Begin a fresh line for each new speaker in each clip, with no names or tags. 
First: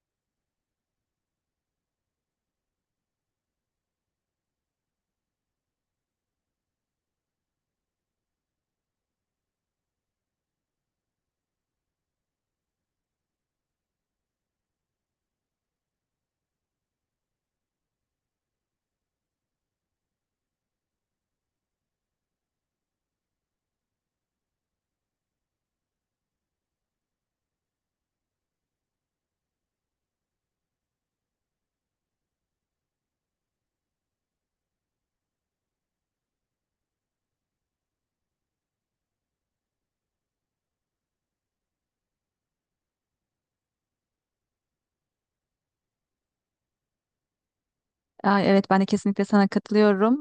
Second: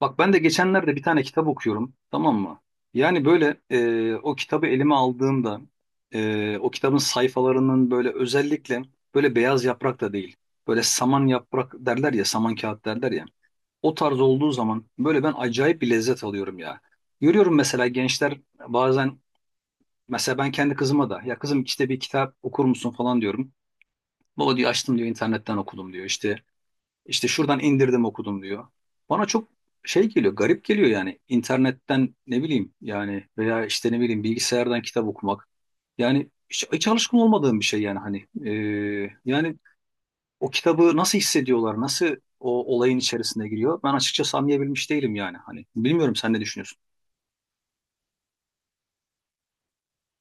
Bak ben de geçenlerde bir tane kitap okuyorum, tamam mı? Yani böyle o kitabı elime aldığımda o kitabın sayfalarının böyle özellikle böyle beyaz yaprak da değil. Böyle saman yaprak derler ya, saman kağıt derler ya. O tarz olduğu zaman böyle ben acayip bir lezzet alıyorum ya. Görüyorum mesela gençler bazen, mesela ben kendi kızıma da ya kızım işte bir kitap okur musun falan diyorum. Baba diyor, açtım diyor, internetten okudum diyor işte. İşte şuradan indirdim okudum diyor. Bana çok şey geliyor, garip geliyor yani. İnternetten ne bileyim yani, veya işte ne bileyim bilgisayardan kitap okumak. Yani hiç alışkın olmadığım bir şey yani hani. Yani o kitabı nasıl hissediyorlar, nasıl o olayın içerisine giriyor? Ben açıkçası anlayabilmiş değilim yani hani. Bilmiyorum sen ne düşünüyorsun?
Ay, evet ben de kesinlikle sana katılıyorum.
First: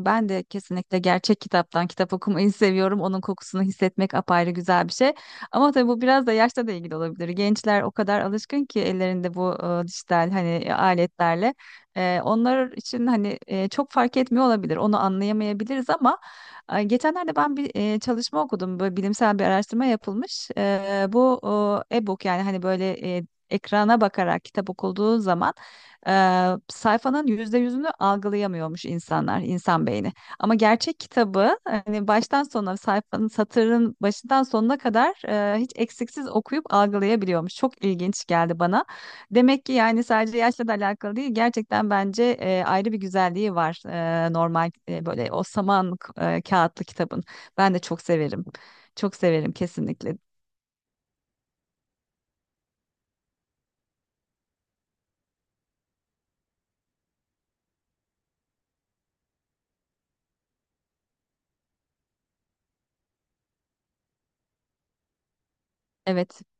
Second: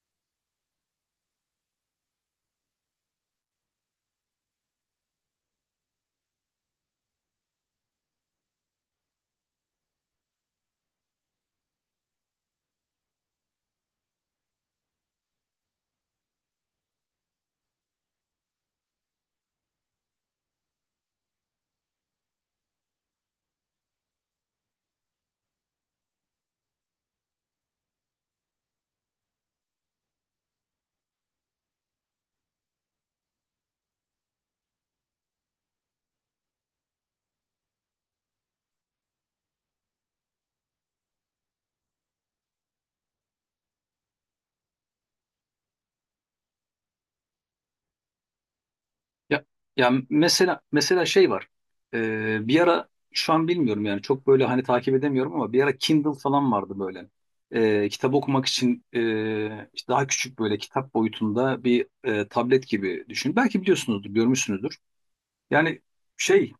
Ben de kesinlikle gerçek kitaptan kitap okumayı seviyorum. Onun kokusunu hissetmek apayrı güzel bir şey. Ama tabii bu biraz da yaşla da ilgili olabilir. Gençler o kadar alışkın ki ellerinde bu dijital hani aletlerle. Onlar için hani çok fark etmiyor olabilir. Onu anlayamayabiliriz ama geçenlerde ben bir çalışma okudum. Böyle bilimsel bir araştırma yapılmış. Bu e-book yani hani böyle ekrana bakarak kitap okulduğu zaman e, sayfanın %100'ünü algılayamıyormuş insanlar, insan beyni. Ama gerçek kitabı hani baştan sona sayfanın, satırın başından sonuna kadar hiç eksiksiz okuyup algılayabiliyormuş. Çok ilginç geldi bana. Demek ki yani sadece yaşla da alakalı değil. Gerçekten bence ayrı bir güzelliği var normal, böyle o saman kağıtlı kitabın. Ben de çok severim. Çok
Ya,
severim
ya,
kesinlikle.
mesela şey var. Bir ara şu an bilmiyorum yani çok böyle hani takip edemiyorum, ama bir ara Kindle falan vardı böyle. Kitap okumak için işte daha küçük böyle kitap boyutunda bir tablet gibi düşün. Belki biliyorsunuzdur, görmüşsünüzdür. Yani
Evet.
şey,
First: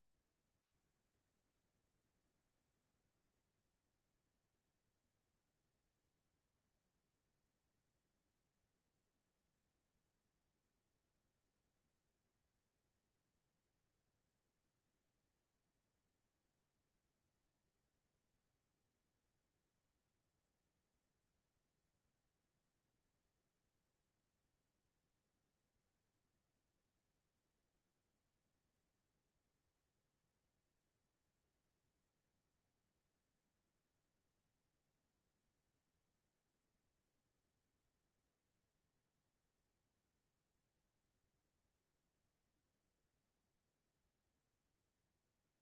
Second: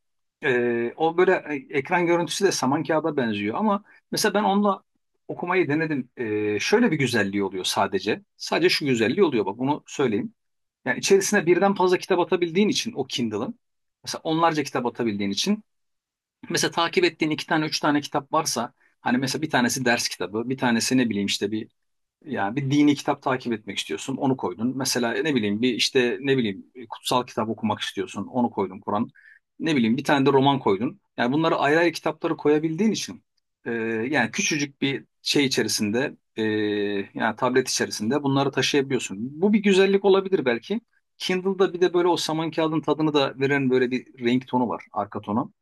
o böyle ekran görüntüsü de saman kağıda benziyor ama mesela ben onunla okumayı denedim. Şöyle bir güzelliği oluyor sadece. Sadece şu güzelliği oluyor bak bunu söyleyeyim. Yani içerisine birden fazla kitap atabildiğin için o Kindle'ın, mesela onlarca kitap atabildiğin için, mesela takip ettiğin iki tane üç tane kitap varsa, hani mesela bir tanesi ders kitabı bir tanesi ne bileyim işte bir, yani bir dini kitap takip etmek istiyorsun, onu koydun. Mesela ne bileyim bir işte ne bileyim kutsal kitap okumak istiyorsun, onu koydun Kur'an. Ne bileyim bir tane de roman koydun. Yani bunları ayrı ayrı kitapları koyabildiğin için, e, yani küçücük bir şey içerisinde, yani tablet içerisinde bunları taşıyabiliyorsun. Bu bir güzellik olabilir belki. Kindle'da bir de böyle o saman kağıdın tadını da veren böyle bir renk tonu var, arka tonu.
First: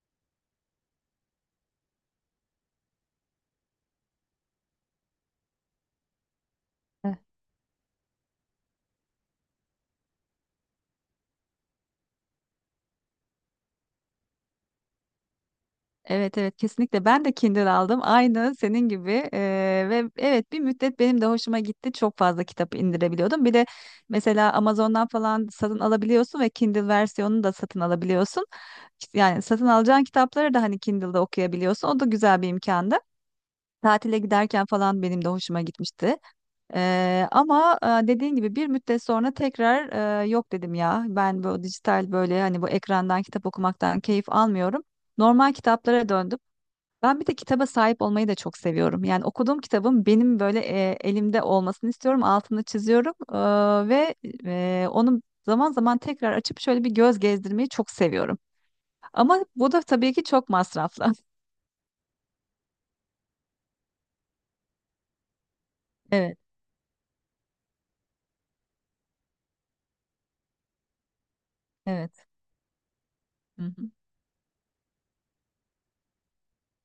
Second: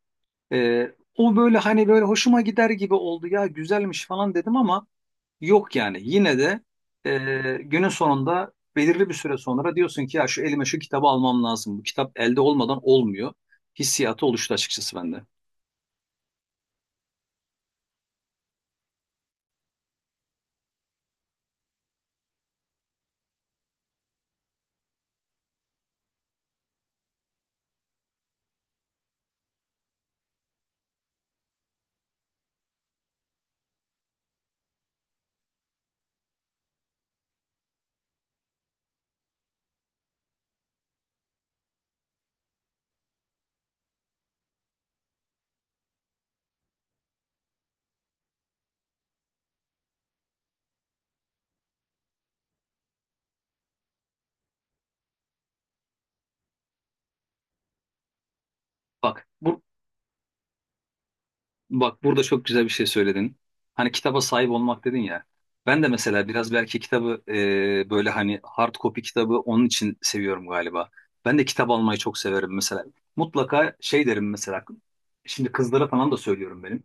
E, O böyle hani böyle hoşuma gider gibi oldu, ya güzelmiş falan dedim ama yok, yani yine de günün sonunda belirli bir süre sonra diyorsun ki ya şu elime şu kitabı almam lazım. Bu kitap elde olmadan olmuyor. Hissiyatı oluştu açıkçası bende.
Evet, evet, kesinlikle ben de Kindle aldım aynı senin gibi. Ve evet, bir müddet benim de hoşuma gitti, çok fazla kitap indirebiliyordum. Bir de mesela Amazon'dan falan satın alabiliyorsun ve Kindle versiyonunu da satın alabiliyorsun. İşte, yani satın alacağın kitapları da hani Kindle'da okuyabiliyorsun, o da güzel bir imkandı. Tatile giderken falan benim de hoşuma gitmişti. Ama dediğin gibi bir müddet sonra tekrar yok dedim ya. Ben bu dijital, böyle hani bu ekrandan kitap okumaktan keyif almıyorum. Normal kitaplara döndüm. Ben bir de kitaba sahip olmayı da çok seviyorum. Yani okuduğum kitabın benim böyle elimde olmasını istiyorum. Altını çiziyorum. Ve onu zaman zaman tekrar açıp şöyle bir göz gezdirmeyi çok seviyorum.
Bak
Ama
bu
bu da tabii ki çok masraflı.
bak burada çok güzel bir şey söyledin. Hani kitaba sahip olmak dedin ya. Ben de mesela
Evet,
biraz belki kitabı böyle hani hard copy kitabı onun için seviyorum galiba. Ben de kitap almayı çok
evet.
severim mesela.
Hı
Mutlaka
hı.
şey derim mesela. Şimdi kızlara falan da söylüyorum benim.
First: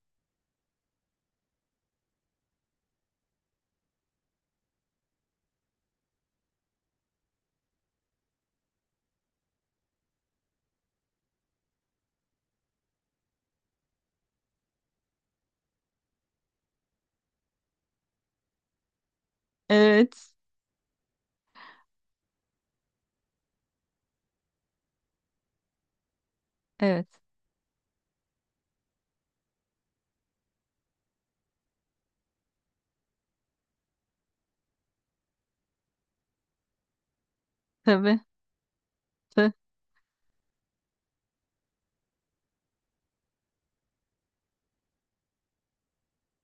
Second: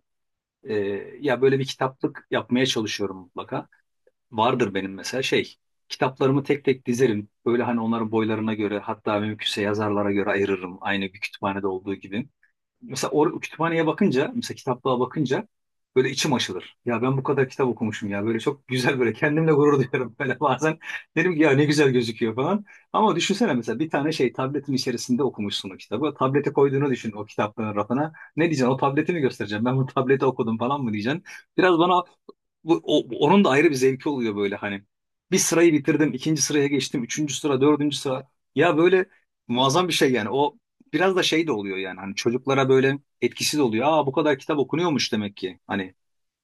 E, Ya böyle bir kitaplık yapmaya çalışıyorum mutlaka. Vardır benim mesela şey. Kitaplarımı tek tek dizerim. Böyle hani onların boylarına göre, hatta mümkünse yazarlara göre ayırırım. Aynı bir kütüphanede olduğu gibi, mesela or kütüphaneye bakınca, mesela kitaplığa bakınca böyle içim açılır. Ya ben bu kadar kitap okumuşum ya. Böyle çok güzel, böyle kendimle gurur duyuyorum
Evet,
böyle bazen. Dedim ki ya ne güzel gözüküyor falan. Ama düşünsene, mesela bir tane şey tabletin içerisinde okumuşsun o kitabı. Tablete koyduğunu
evet.
düşün o kitaplığın rafına. Ne diyeceksin? O tableti mi göstereceğim? Ben bu tableti okudum falan mı diyeceksin? Biraz bana onun da ayrı bir zevki oluyor böyle hani. Bir sırayı bitirdim, ikinci sıraya geçtim, üçüncü sıra, dördüncü
Tabii,
sıra. Ya böyle
tı-
muazzam bir şey yani. O biraz da şey de oluyor yani hani çocuklara böyle etkisiz oluyor. Aa bu kadar kitap okunuyormuş demek ki. Hani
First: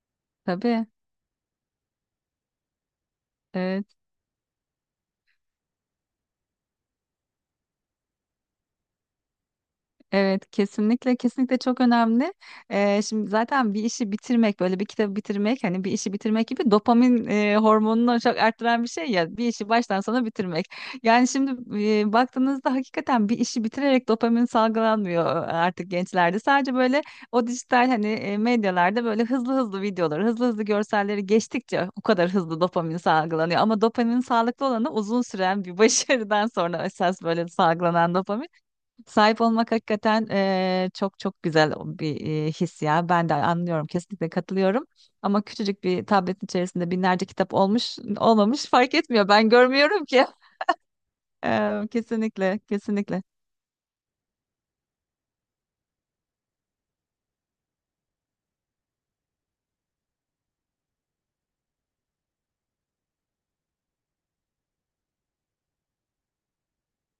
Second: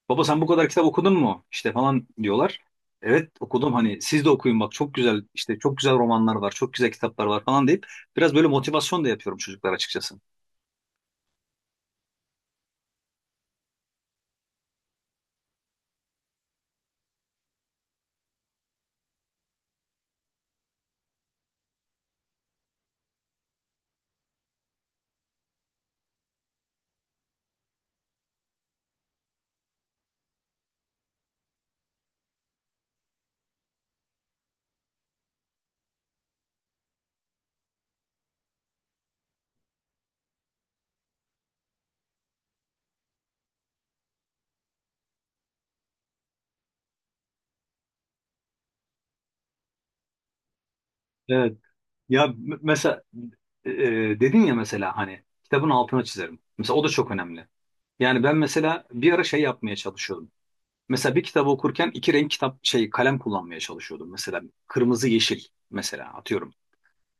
baba sen bu kadar kitap
tabii,
okudun mu? İşte falan diyorlar. Evet okudum,
evet.
hani siz de okuyun bak, çok güzel işte çok güzel romanlar var, çok güzel kitaplar var falan deyip biraz böyle motivasyon da yapıyorum çocuklar açıkçası.
Evet, kesinlikle kesinlikle çok önemli. Şimdi zaten bir işi bitirmek, böyle bir kitabı bitirmek, hani bir işi bitirmek gibi dopamin hormonunu çok arttıran bir şey ya, bir işi baştan sona bitirmek. Yani şimdi baktığınızda hakikaten bir işi bitirerek dopamin salgılanmıyor artık gençlerde. Sadece böyle o dijital hani medyalarda böyle hızlı hızlı videoları, hızlı hızlı görselleri geçtikçe o kadar hızlı dopamin salgılanıyor. Ama dopaminin sağlıklı olanı uzun süren bir başarıdan sonra esas böyle salgılanan dopamin. Sahip olmak hakikaten çok çok güzel o bir his ya. Ben de anlıyorum, kesinlikle katılıyorum. Ama küçücük bir tabletin içerisinde binlerce kitap olmuş, olmamış fark etmiyor. Ben görmüyorum ki.
Evet, ya
Kesinlikle,
mesela
kesinlikle.
e, dedin ya mesela hani kitabın altına çizerim. Mesela o da çok önemli. Yani ben mesela bir ara şey yapmaya çalışıyordum. Mesela bir kitabı okurken iki renk kitap şey kalem kullanmaya çalışıyordum. Mesela kırmızı, yeşil mesela, atıyorum.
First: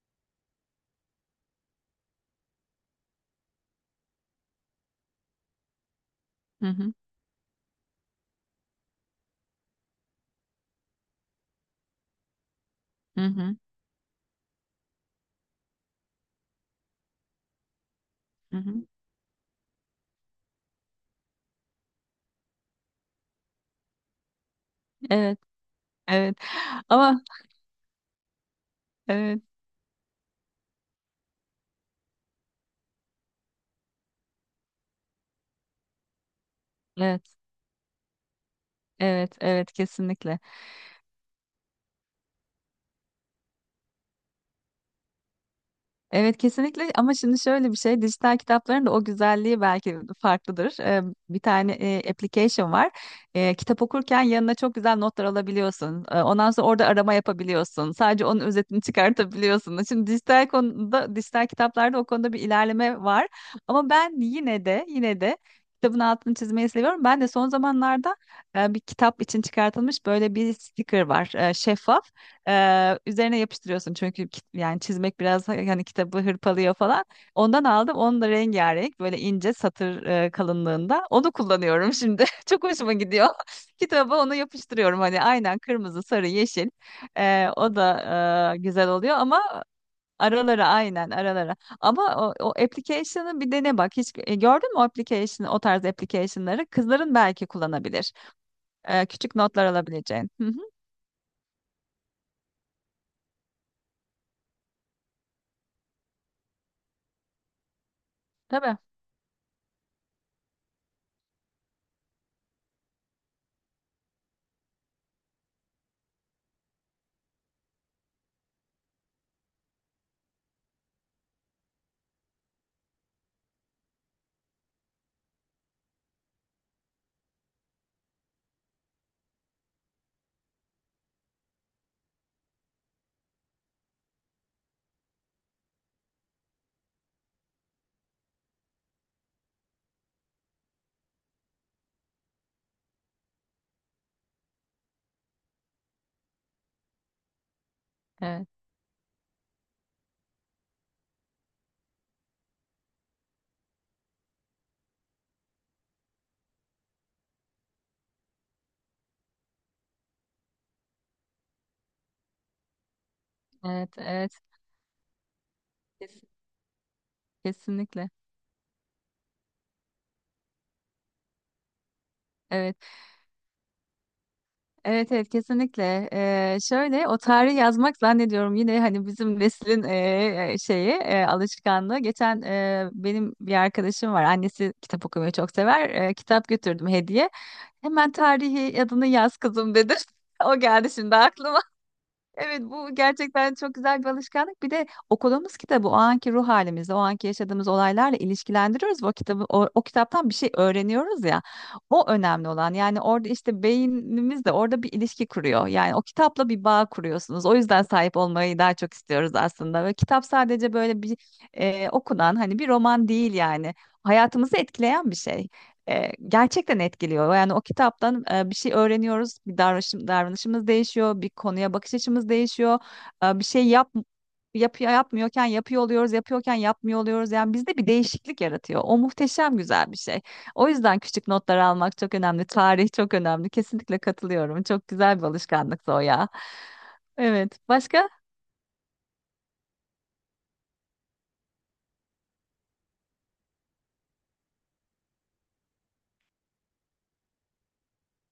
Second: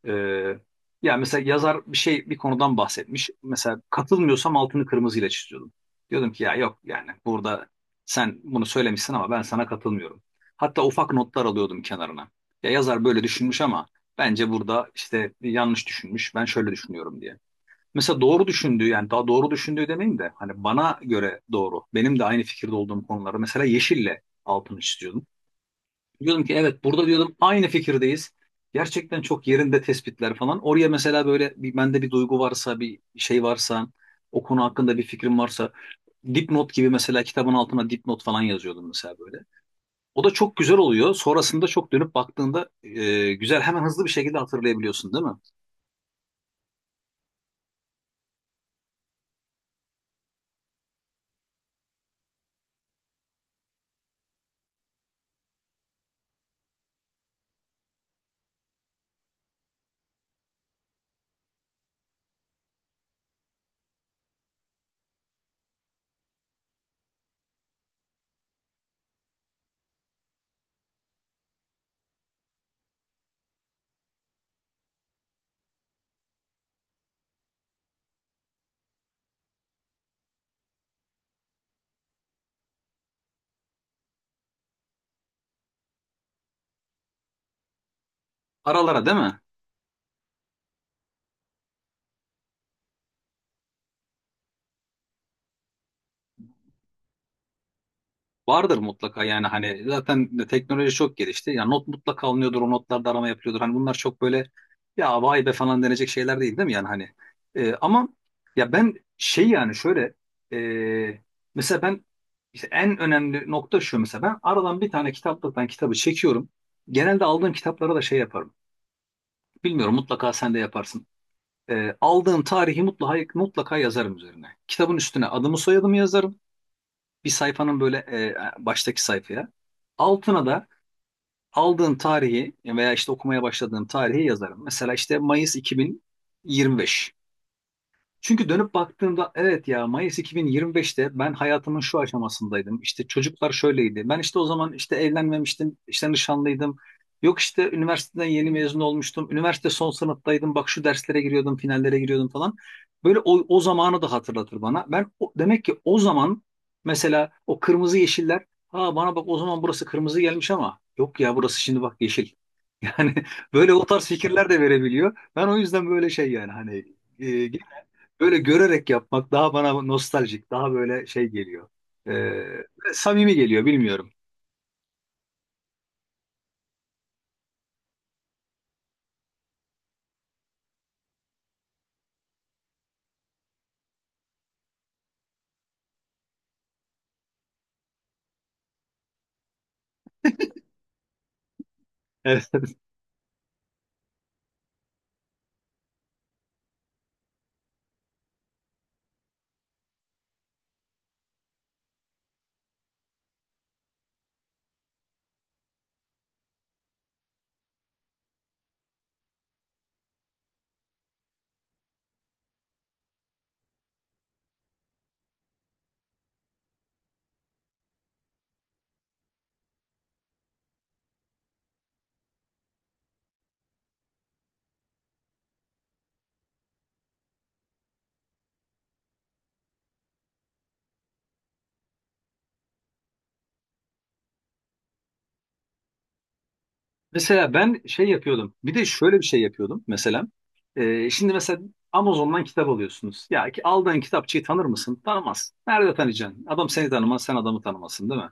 Ee, Ya mesela yazar bir şey bir konudan bahsetmiş. Mesela katılmıyorsam altını kırmızıyla çiziyordum. Diyordum ki ya
Hı
yok
hı,
yani burada sen bunu söylemişsin ama ben sana katılmıyorum. Hatta ufak notlar alıyordum kenarına. Ya yazar
hı
böyle
hı,
düşünmüş ama bence burada işte yanlış düşünmüş. Ben şöyle düşünüyorum diye. Mesela doğru
hı hı.
düşündüğü, yani daha doğru düşündüğü demeyeyim de hani bana göre doğru, benim de aynı fikirde olduğum konuları mesela yeşille altını çiziyordum.
Evet, evet.
Diyordum ki evet, burada
Ama
diyordum aynı fikirdeyiz. Gerçekten
evet,
çok yerinde tespitler falan. Oraya mesela böyle bir, bende bir duygu varsa, bir şey varsa, o konu hakkında bir fikrim varsa, dipnot gibi mesela
evet,
kitabın altına dipnot falan yazıyordum mesela
evet,
böyle.
evet,
O da
kesinlikle.
çok güzel oluyor. Sonrasında çok dönüp baktığında güzel hemen hızlı bir şekilde hatırlayabiliyorsun değil mi?
Evet, kesinlikle. Ama şimdi şöyle bir şey, dijital kitapların da o güzelliği belki farklıdır. Bir tane application var. Kitap okurken yanına çok güzel notlar alabiliyorsun. Ondan sonra orada arama yapabiliyorsun. Sadece onun özetini çıkartabiliyorsun. Şimdi dijital konuda, dijital kitaplarda o konuda bir ilerleme var. Ama ben yine de yine de kitabın altını çizmeyi seviyorum. Ben de son zamanlarda bir kitap için çıkartılmış böyle bir sticker var. Şeffaf. Üzerine yapıştırıyorsun çünkü yani çizmek biraz hani kitabı hırpalıyor falan. Ondan aldım. Onun da rengarenk, böyle ince satır kalınlığında. Onu kullanıyorum şimdi. Çok hoşuma gidiyor. Kitaba onu yapıştırıyorum hani, aynen kırmızı, sarı, yeşil. O da güzel
Aralara
oluyor
değil mi?
ama aralara, aynen aralara. Ama o application'ı bir dene bak. Hiç gördün mü o application, o tarz application'ları? Kızların belki kullanabilir.
Vardır mutlaka,
Küçük
yani
notlar
hani
alabileceğin.
zaten de
Hı hı,
teknoloji çok gelişti. Ya not mutlaka alınıyordur, o notlarda arama yapılıyordur. Hani bunlar çok böyle ya vay be falan denecek şeyler değil, değil mi yani hani. Ama ya
tabii.
ben şey yani şöyle, e, mesela ben işte en önemli nokta şu: mesela ben aradan bir tane kitaplıktan kitabı çekiyorum. Genelde aldığım kitaplara da şey yaparım. Bilmiyorum, mutlaka sen de yaparsın. Aldığım tarihi mutlaka yazarım üzerine. Kitabın üstüne adımı soyadımı yazarım. Bir sayfanın böyle baştaki sayfaya. Altına da aldığın tarihi veya işte okumaya başladığım tarihi yazarım. Mesela işte Mayıs 2025. Çünkü dönüp baktığımda evet, ya Mayıs 2025'te ben hayatımın şu aşamasındaydım. İşte çocuklar şöyleydi. Ben işte o zaman işte evlenmemiştim, işte nişanlıydım. Yok işte üniversiteden
Evet,
yeni mezun olmuştum. Üniversite son sınıftaydım. Bak şu derslere giriyordum, finallere giriyordum falan. Böyle o zamanı da hatırlatır bana. Demek ki o zaman mesela o kırmızı yeşiller, ha bana bak o zaman burası kırmızı gelmiş ama yok ya burası şimdi bak yeşil. Yani böyle o tarz
evet,
fikirler de verebiliyor. Ben o yüzden böyle
evet.
şey, yani hani e,
Kesinlikle.
böyle görerek yapmak daha bana nostaljik, daha böyle şey geliyor.
Evet.
Ee, Samimi geliyor, bilmiyorum.
Evet, evet kesinlikle. Şöyle o tarihi yazmak zannediyorum yine hani bizim neslin şeyi, alışkanlığı. Geçen benim bir arkadaşım var. Annesi kitap okumayı çok sever. Kitap götürdüm hediye. Hemen tarihi, adını yaz kızım dedi. O geldi şimdi aklıma.
Evet.
Evet, bu gerçekten çok güzel bir alışkanlık. Bir de okuduğumuz kitabı o anki ruh halimizle, o anki yaşadığımız olaylarla ilişkilendiriyoruz. Ve o kitabı, o kitaptan bir şey öğreniyoruz ya. O önemli olan. Yani orada işte beynimiz de orada bir ilişki kuruyor. Yani o kitapla bir bağ kuruyorsunuz. O yüzden sahip olmayı daha çok istiyoruz aslında. Ve kitap sadece böyle bir okunan hani bir roman değil yani. Hayatımızı etkileyen bir şey, gerçekten etkiliyor. Yani o kitaptan bir şey öğreniyoruz, davranışımız değişiyor, bir konuya bakış açımız değişiyor. Bir şey yapıyor yapmıyorken yapıyor oluyoruz, yapıyorken yapmıyor oluyoruz. Yani bizde bir değişiklik yaratıyor. O muhteşem güzel bir şey. O yüzden küçük notlar almak çok önemli. Tarih çok önemli. Kesinlikle katılıyorum. Çok güzel bir alışkanlıktı o ya.
Mesela
Evet.
ben şey
Başka?
yapıyordum. Bir de şöyle bir şey yapıyordum mesela. Şimdi mesela Amazon'dan kitap alıyorsunuz. Ya ki aldığın kitapçıyı tanır mısın? Tanımaz. Nerede tanıyacaksın? Adam seni tanımaz, sen adamı tanımasın, değil mi?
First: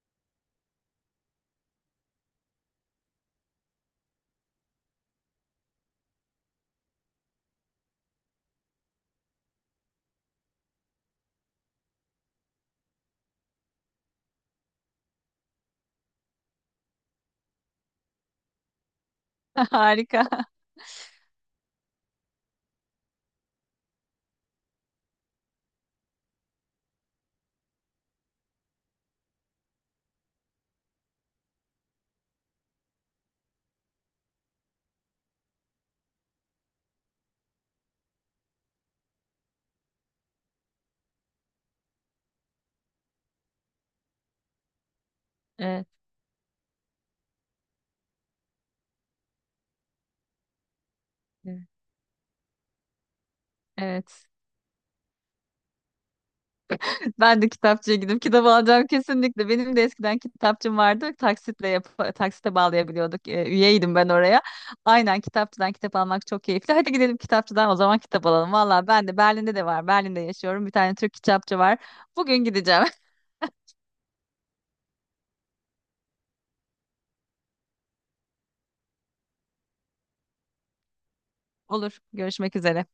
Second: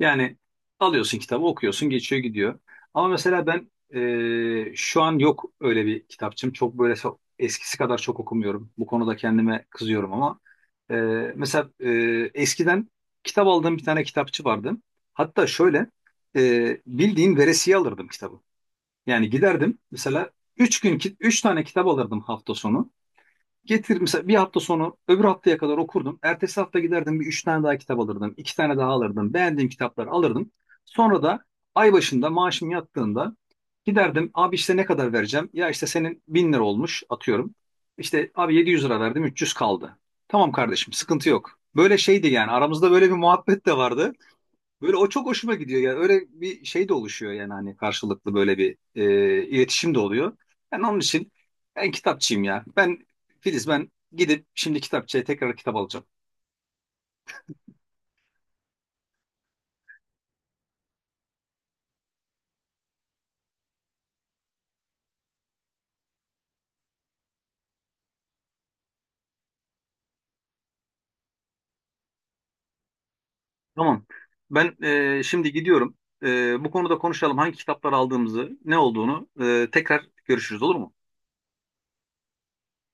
Yani alıyorsun kitabı, okuyorsun, geçiyor gidiyor. Ama mesela ben şu an yok öyle bir kitapçım. Çok böyle eskisi kadar çok okumuyorum. Bu konuda kendime kızıyorum ama, e, mesela e, eskiden kitap aldığım bir tane kitapçı vardı. Hatta şöyle, bildiğin veresiye alırdım kitabı. Yani giderdim
Harika.
mesela üç tane kitap alırdım hafta sonu. Getir mesela, bir hafta sonu öbür haftaya kadar okurdum. Ertesi hafta giderdim bir üç tane daha kitap alırdım. İki tane daha alırdım. Beğendiğim kitapları alırdım. Sonra da ay başında maaşım yattığında giderdim. Abi işte ne kadar vereceğim? Ya işte senin bin lira olmuş atıyorum. İşte abi 700 lira verdim, 300 kaldı. Tamam kardeşim, sıkıntı yok. Böyle şeydi yani, aramızda böyle bir muhabbet de vardı. Böyle o çok hoşuma gidiyor
Evet.
yani, öyle bir şey de oluşuyor yani hani, karşılıklı böyle bir iletişim de oluyor. Yani onun için ben kitapçıyım ya. Ben Filiz, ben
Evet.
gidip şimdi kitapçıya tekrar kitap alacağım.
Ben de kitapçıya gidip kitap alacağım kesinlikle. Benim de eskiden kitapçım vardı. Taksitle yap Taksite bağlayabiliyorduk. Üyeydim ben oraya. Aynen kitapçıdan kitap almak çok keyifli. Hadi gidelim kitapçıdan o zaman kitap alalım. Valla ben de Berlin'de de var. Berlin'de yaşıyorum. Bir tane Türk kitapçı var. Bugün gideceğim.
Tamam. Ben Şimdi gidiyorum. Bu konuda konuşalım, hangi kitaplar aldığımızı, ne olduğunu, tekrar görüşürüz, olur mu?
Olur. Görüşmek üzere.